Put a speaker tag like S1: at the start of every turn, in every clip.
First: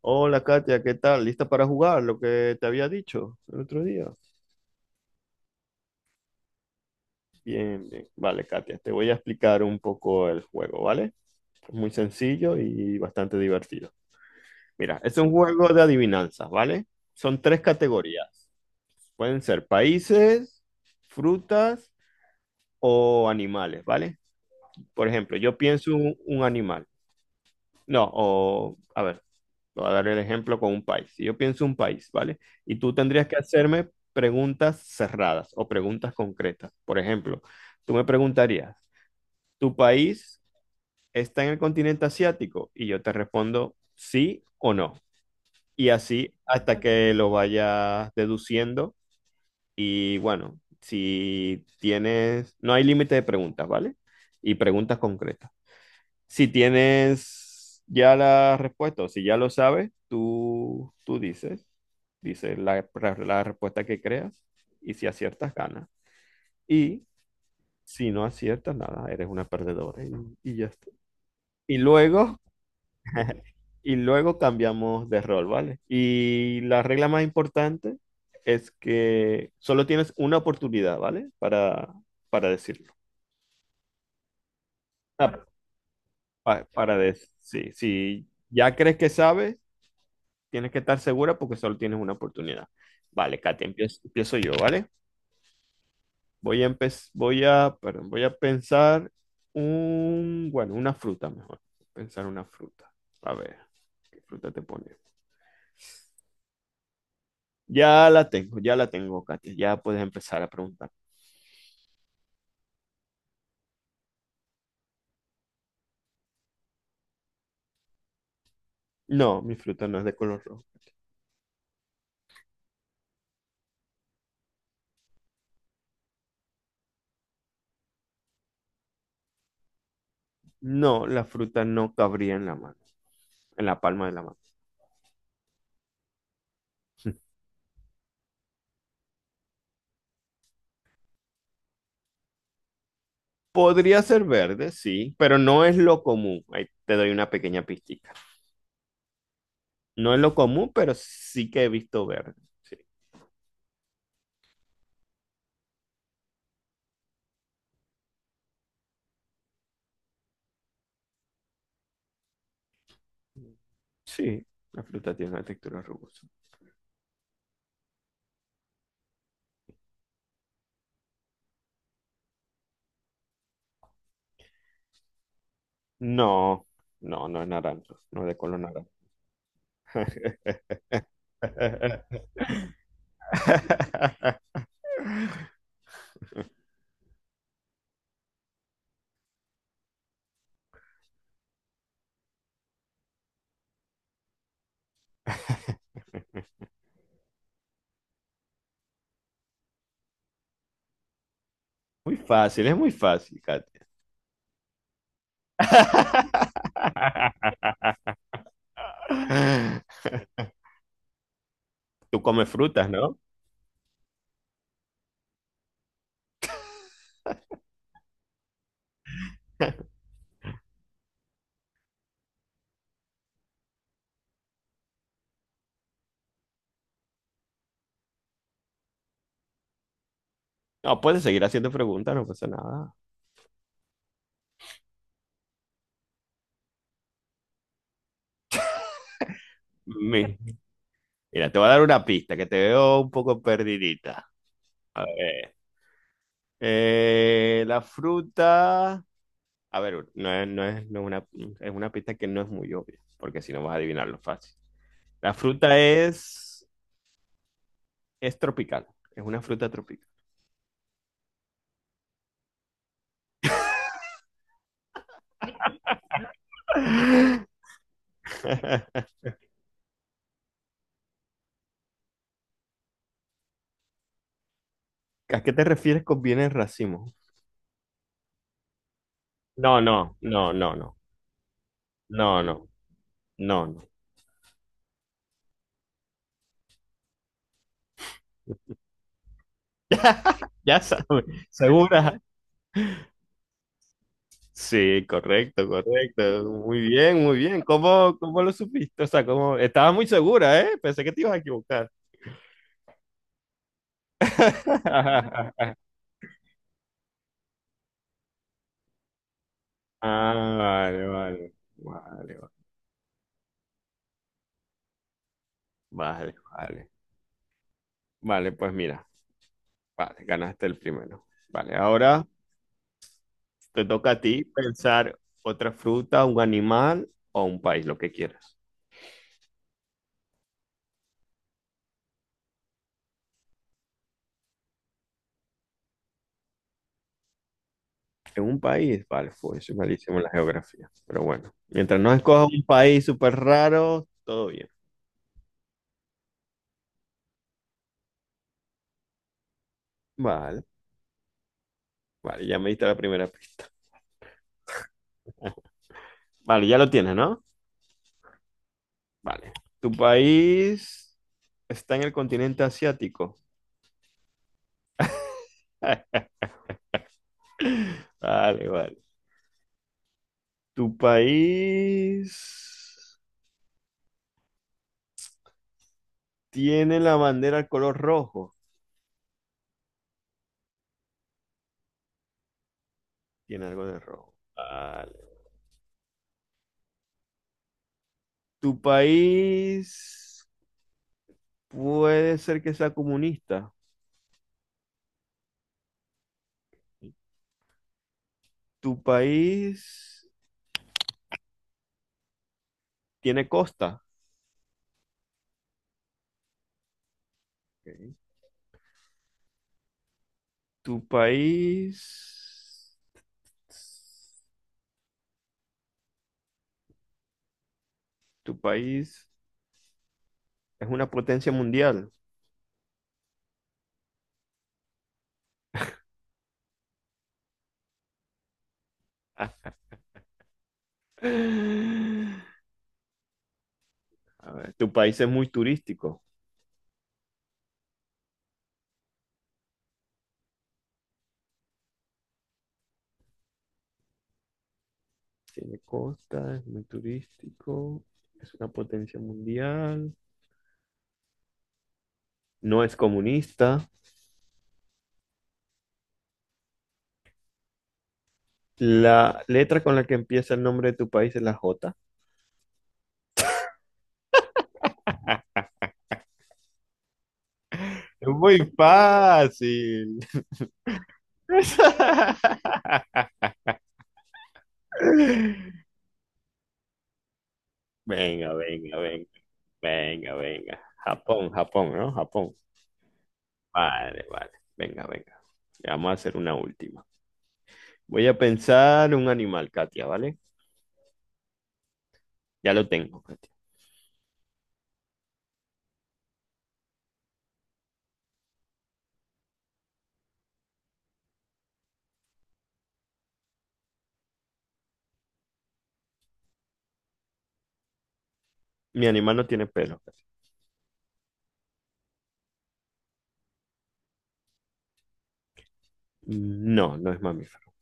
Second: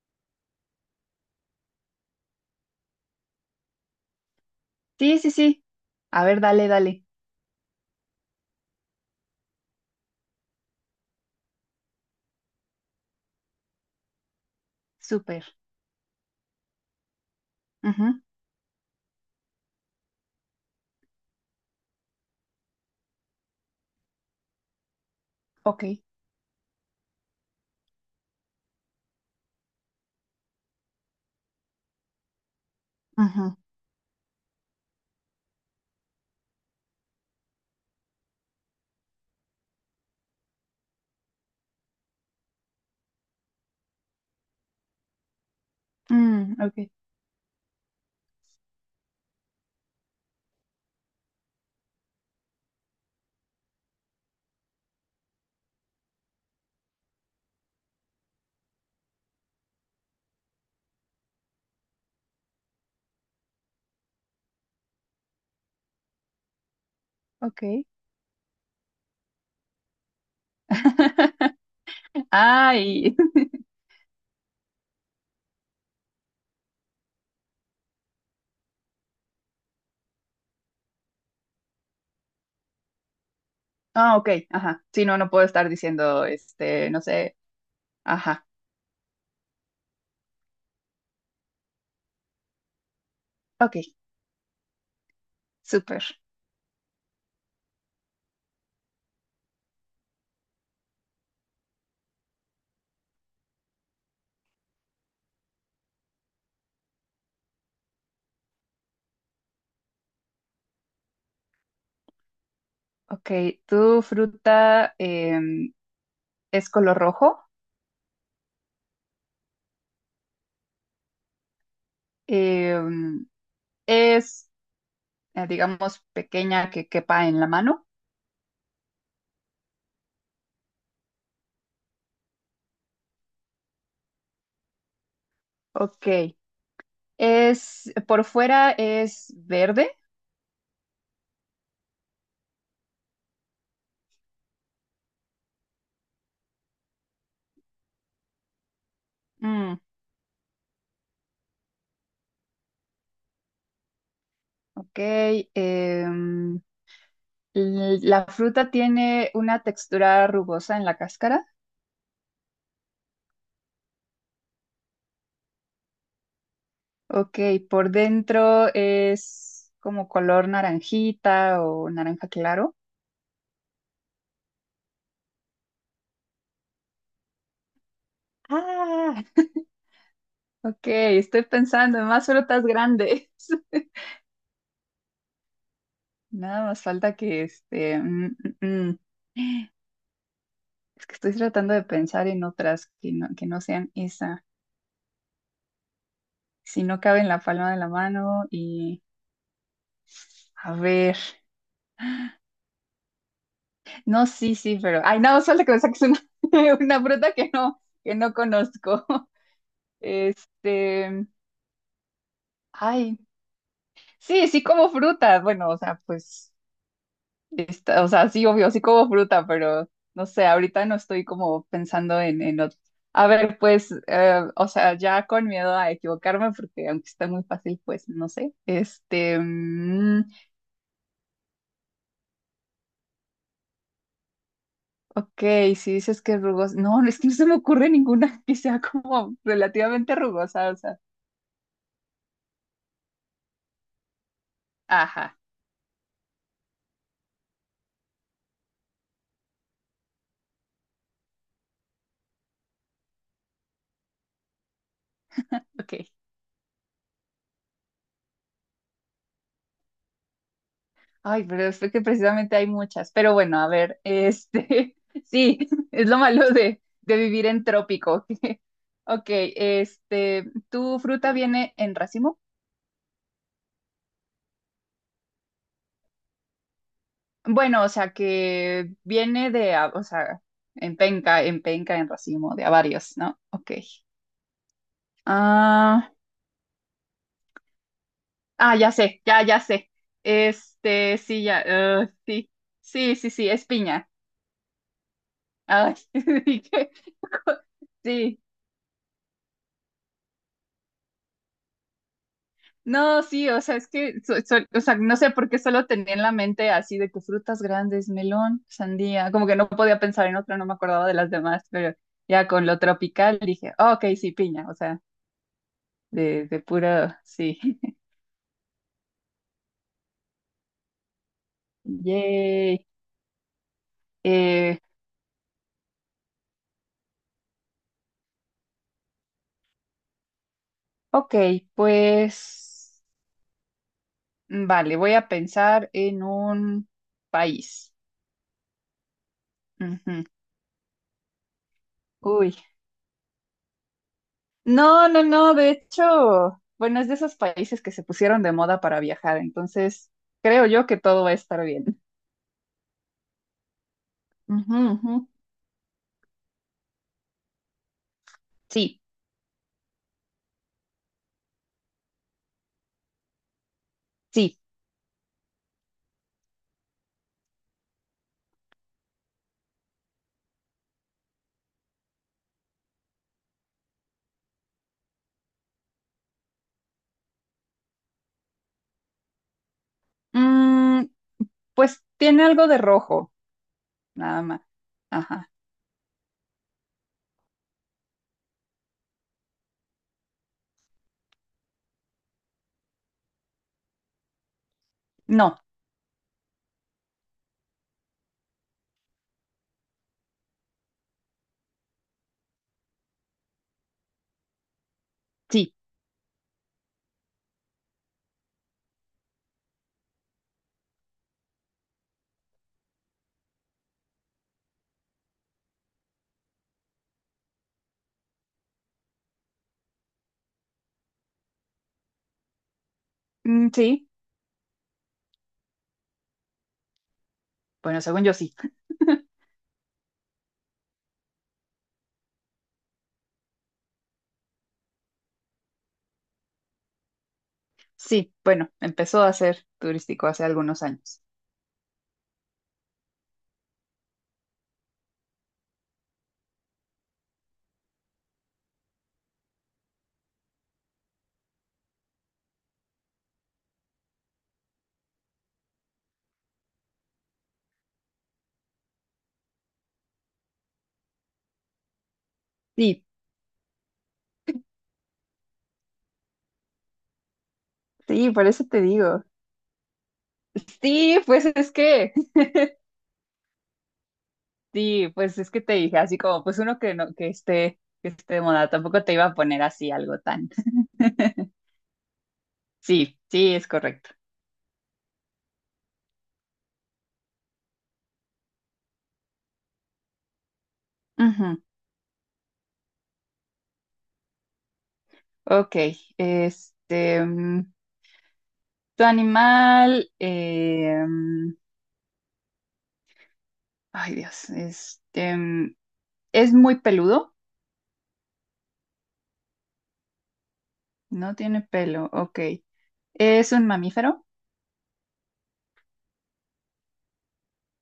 S1: Hola Katia, ¿qué tal? ¿Lista para jugar? Lo que te había dicho el otro día.
S2: Sí, sí, sí. A ver, dale, dale.
S1: Bien. Vale, Katia, te voy a explicar un poco el juego, ¿vale? Es muy sencillo y bastante divertido. Mira, es un
S2: Súper.
S1: juego de adivinanzas, ¿vale? Son tres
S2: Ujú.
S1: categorías. Pueden ser países, frutas o animales, ¿vale? Por ejemplo, yo
S2: Ok.
S1: pienso un animal. No, o a ver, te voy a dar el ejemplo con un país. Si yo pienso un país, ¿vale? Y tú tendrías que
S2: Ujú.
S1: hacerme preguntas cerradas o preguntas concretas. Por ejemplo, tú me preguntarías, ¿tu país está en el continente asiático? Y yo te respondo sí o no. Y así hasta
S2: Ok.
S1: que lo vayas deduciendo. Y bueno, si tienes, no hay límite de preguntas, ¿vale? Y preguntas concretas. Si tienes ya la respuesta o si ya lo sabes, tú dices, dices la respuesta que creas y si aciertas, ganas. Y
S2: Ok.
S1: si no aciertas, nada, eres una perdedora y ya está. Y luego,
S2: Ay.
S1: y luego cambiamos de rol, ¿vale? Y la regla más importante es que solo tienes una oportunidad, ¿vale? Para decirlo.
S2: Ah, ok. Ajá. Sí, no, no
S1: Ah,
S2: puedo estar diciendo, este,
S1: para,
S2: no
S1: decir,
S2: sé.
S1: sí, si
S2: Ajá.
S1: ya crees que sabes, tienes que estar segura porque solo tienes una oportunidad. Vale, Katia,
S2: Ok.
S1: empiezo yo, ¿vale?
S2: Súper.
S1: Voy a, perdón, voy a pensar un, bueno, una fruta mejor. Pensar una fruta. A ver, ¿qué fruta te pone? Ya la tengo, Katia. Ya puedes empezar a preguntar.
S2: Ok. ¿Tu fruta es color rojo?
S1: No, mi fruta no es de color rojo.
S2: Em, es, digamos, pequeña que quepa en la mano.
S1: No, la fruta no cabría en la mano, en la palma de la mano.
S2: Ok. Es, por fuera es verde.
S1: Podría ser verde, sí, pero no es lo común. Ahí te doy una pequeña pista.
S2: Mm,
S1: No es lo común, pero sí que he visto verde. Sí,
S2: Ok, em, la fruta tiene una textura rugosa en la cáscara.
S1: sí, la fruta tiene una textura rugosa.
S2: Ok, por dentro es como color naranjita o naranja claro.
S1: No, no es naranja, no es de color naranja.
S2: Ah, ok, estoy pensando en más frutas grandes. Nada más falta que este... mm, mm. Es que estoy tratando de pensar en otras que no sean esa. Si no cabe en la palma de la mano y, a ver.
S1: Muy fácil, es muy fácil, Katia.
S2: No, sí, sí, pero. Ay, no, solo que me saques una, una fruta que no, que no conozco. Este.
S1: Tú comes frutas, ¿no?
S2: Ay. Sí, sí como fruta. Bueno, o sea, pues. O sea, sí, obvio, sí como fruta, pero no sé, ahorita no estoy como pensando en. A ver, pues, o sea, ya con miedo a equivocarme, porque aunque está muy fácil, pues no sé. Este.
S1: No, puedes seguir haciendo preguntas, no pasa nada.
S2: Ok, si dices que es rugosa. No, es que no se me ocurre ninguna que sea como relativamente
S1: Mi-
S2: rugosa, o sea.
S1: Mira, te voy a dar una pista que te veo un poco perdidita. A
S2: Ajá.
S1: ver. La fruta a ver, no es una, es una pista que no es muy obvia, porque si no vas a adivinarlo fácil. La fruta
S2: Ok.
S1: es tropical, es una fruta tropical.
S2: Ay, pero es que precisamente hay muchas. Pero bueno, a ver, este, sí, es lo malo de vivir en trópico. Ok, este, ¿tu fruta viene en racimo?
S1: ¿A qué te refieres con bienes racimo?
S2: Bueno, o sea, que viene
S1: No,
S2: o
S1: no,
S2: sea,
S1: no, no, no,
S2: en penca, en
S1: no,
S2: racimo, de
S1: no,
S2: a varios, ¿no?
S1: no,
S2: Ok.
S1: no.
S2: Ah, ah, ya sé, ya sé.
S1: Ya
S2: Este,
S1: sabes,
S2: sí, ya, ah,
S1: ¿segura?
S2: sí, sí, sí, sí, es piña.
S1: Sí, correcto,
S2: Ay,
S1: correcto. Muy
S2: dije,
S1: bien, muy bien. ¿Cómo,
S2: sí,
S1: cómo lo supiste? O sea, ¿cómo? Estaba muy segura, ¿eh? Pensé que te ibas a equivocar.
S2: no, sí, o sea, es que, o sea, no sé por qué solo tenía en la mente así de que frutas grandes, melón, sandía, como que no podía pensar
S1: Ah,
S2: en otra, no me acordaba de las demás, pero ya
S1: vale.
S2: con lo tropical dije, "Ah, ok, sí, piña, o sea,
S1: Vale,
S2: de
S1: vale.
S2: puro, sí.
S1: Vale, pues mira, vale, ganaste el primero. Vale, ahora
S2: Yay.
S1: te toca a ti
S2: Eh,
S1: pensar otra fruta, un animal o un país, lo que quieras.
S2: ok, pues, vale, voy a pensar en un país.
S1: En un país, vale, pues soy malísimo
S2: Ujú.
S1: en la geografía. Pero bueno, mientras no escojas
S2: Uy,
S1: un país súper raro, todo bien.
S2: no, no, no, de hecho, bueno, es de esos países que se pusieron de moda para viajar, entonces
S1: Vale,
S2: creo yo que todo va a estar bien.
S1: vale, ya me diste la primera pista.
S2: Ujú, ujú.
S1: Vale, ya lo tienes, ¿no?
S2: Sí,
S1: Vale. ¿Tu país está en el continente asiático?
S2: sí.
S1: Vale, vale. ¿Tu país tiene la bandera color rojo?
S2: Mm, pues tiene algo de rojo,
S1: Tiene algo de rojo.
S2: nada más.
S1: Vale.
S2: Ajá.
S1: Tu país puede ser que sea comunista.
S2: No,
S1: Tu país tiene costa.
S2: sí.
S1: Ok. Tu país. Tu país es una potencia mundial.
S2: Mm, sí. Bueno, según yo sí.
S1: Ah. A ver, tu país es muy turístico.
S2: Sí, bueno, empezó a ser turístico hace algunos años.
S1: Tiene costa, es muy turístico. Es una potencia mundial. No es comunista. La letra con la que empieza el nombre de tu país es la J.
S2: Sí,
S1: Es
S2: sí, por
S1: muy
S2: eso te digo.
S1: fácil.
S2: Sí, pues es que Sí, pues es que te dije así como, pues uno que no, que esté de
S1: Venga,
S2: moda,
S1: venga,
S2: tampoco te iba
S1: venga,
S2: a poner así algo
S1: venga,
S2: tan.
S1: venga. Japón, Japón, ¿no? Japón.
S2: Sí, sí, es correcto.
S1: Vale, vale. Venga, venga. Ya vamos a hacer una última. Voy a pensar un animal, Katia, ¿vale?
S2: Ujú.
S1: Ya lo tengo, Katia.
S2: Ok, este, tu animal, ay Dios, este, es muy peludo,
S1: Mi animal no tiene pelo, Katia.
S2: no tiene pelo, ok. Es un mamífero,
S1: No, no es mamífero.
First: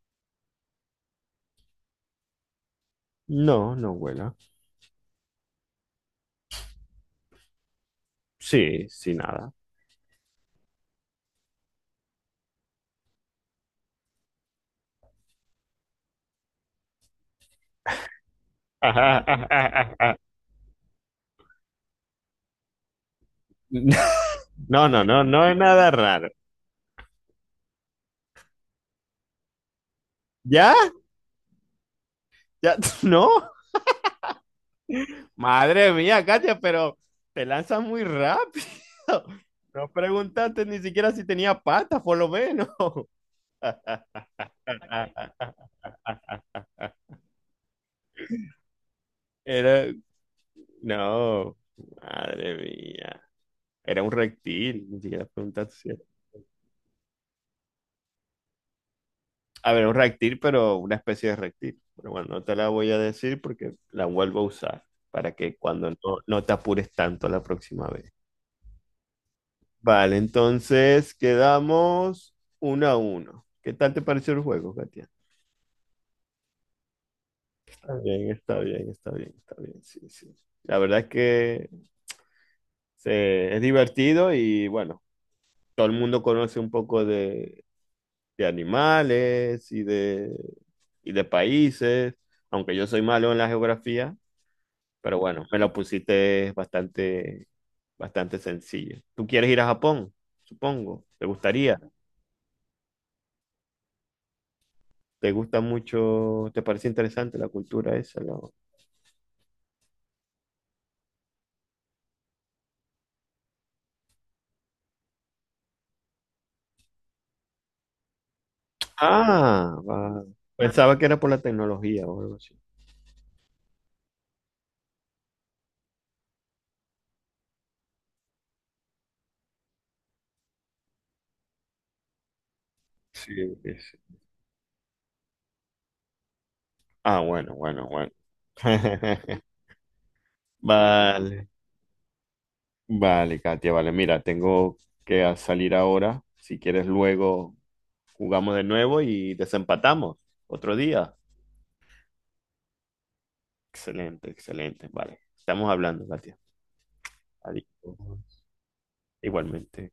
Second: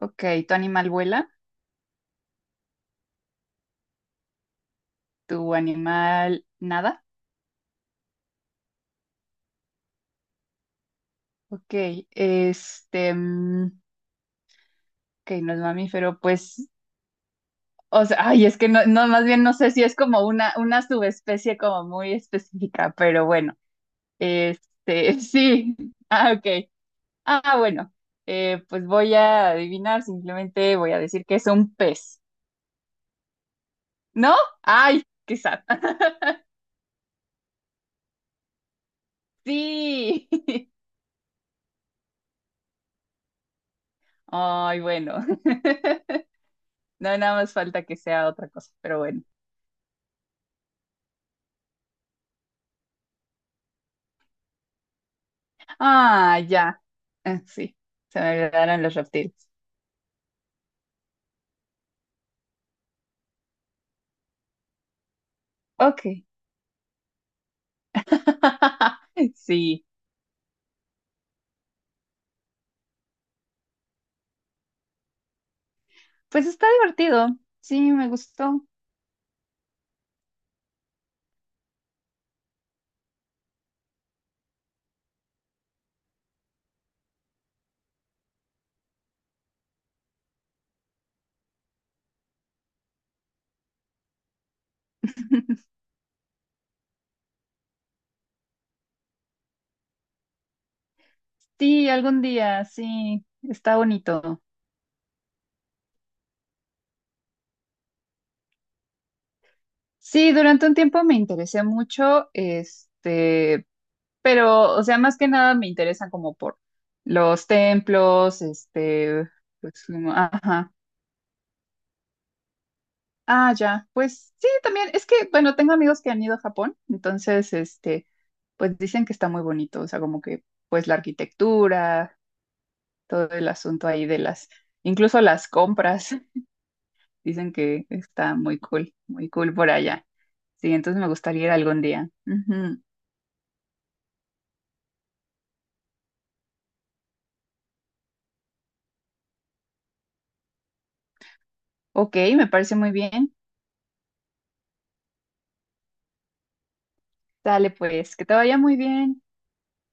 S2: ok. Tu animal vuela,
S1: No, no vuela.
S2: tu animal nada,
S1: Sí, sí, nada.
S2: ok. Este, ok, no es mamífero, pues, o sea, ay, es que no, no, más bien no sé si es como una subespecie como muy específica, pero bueno,
S1: No, no,
S2: este,
S1: no, no es
S2: sí,
S1: nada raro.
S2: ah, ok, ah, bueno, pues voy a adivinar,
S1: ¿Ya?
S2: simplemente voy a decir que es un pez,
S1: ¿Ya? ¿No?
S2: ¿no? Ay, qué sad.
S1: Madre mía, Katia, pero te lanzas muy rápido. No
S2: Sí,
S1: preguntaste ni siquiera si tenía patas, por lo menos.
S2: ay, bueno, no, nada más falta que sea otra cosa, pero bueno,
S1: Era, no, madre mía. Era un reptil, ni siquiera preguntaste si era.
S2: ah, ya, ah, sí, se me olvidaron los reptiles,
S1: A ver, un reptil, pero una especie de reptil. Pero bueno, no te la voy a decir porque la vuelvo a usar para que cuando
S2: ok,
S1: no, no te apures tanto la próxima vez.
S2: sí.
S1: Vale, entonces quedamos uno a uno. ¿Qué tal te pareció el juego, Katia?
S2: Pues está divertido, sí, me gustó.
S1: Está bien, sí, sí. La verdad es que es divertido y bueno, todo el mundo conoce un poco de animales y de países, aunque yo soy malo en la geografía, pero bueno, me lo pusiste bastante sencillo. ¿Tú quieres ir a Japón? Supongo, ¿te gustaría?
S2: Sí, algún día, sí, está bonito.
S1: ¿Te gusta mucho? ¿Te parece interesante la cultura esa? Lo-
S2: Sí, durante un tiempo me interesé mucho, este, pero, o sea, más que nada me interesan como por los templos, este,
S1: Ah,
S2: pues,
S1: va.
S2: ajá.
S1: Pensaba que era por la tecnología o algo así.
S2: Ah, ya, pues sí, también, es que, bueno, tengo amigos que han ido a Japón, entonces, este, pues dicen que está muy bonito, o sea, como que, pues la arquitectura, todo
S1: Sí,
S2: el asunto ahí
S1: sí.
S2: de las, incluso las compras.
S1: Ah,
S2: Dicen que
S1: bueno.
S2: está muy cool, muy cool por allá. Sí, entonces me gustaría
S1: Vale,
S2: ir algún día. Ujú.
S1: vale, Katia, vale. Mira, tengo que salir ahora. Si quieres, luego jugamos de nuevo y desempatamos otro día.
S2: Ok, me parece muy bien.
S1: Excelente, excelente. Vale, estamos hablando, Katia.
S2: Dale
S1: Adiós.
S2: pues, que te vaya muy bien.
S1: Igualmente.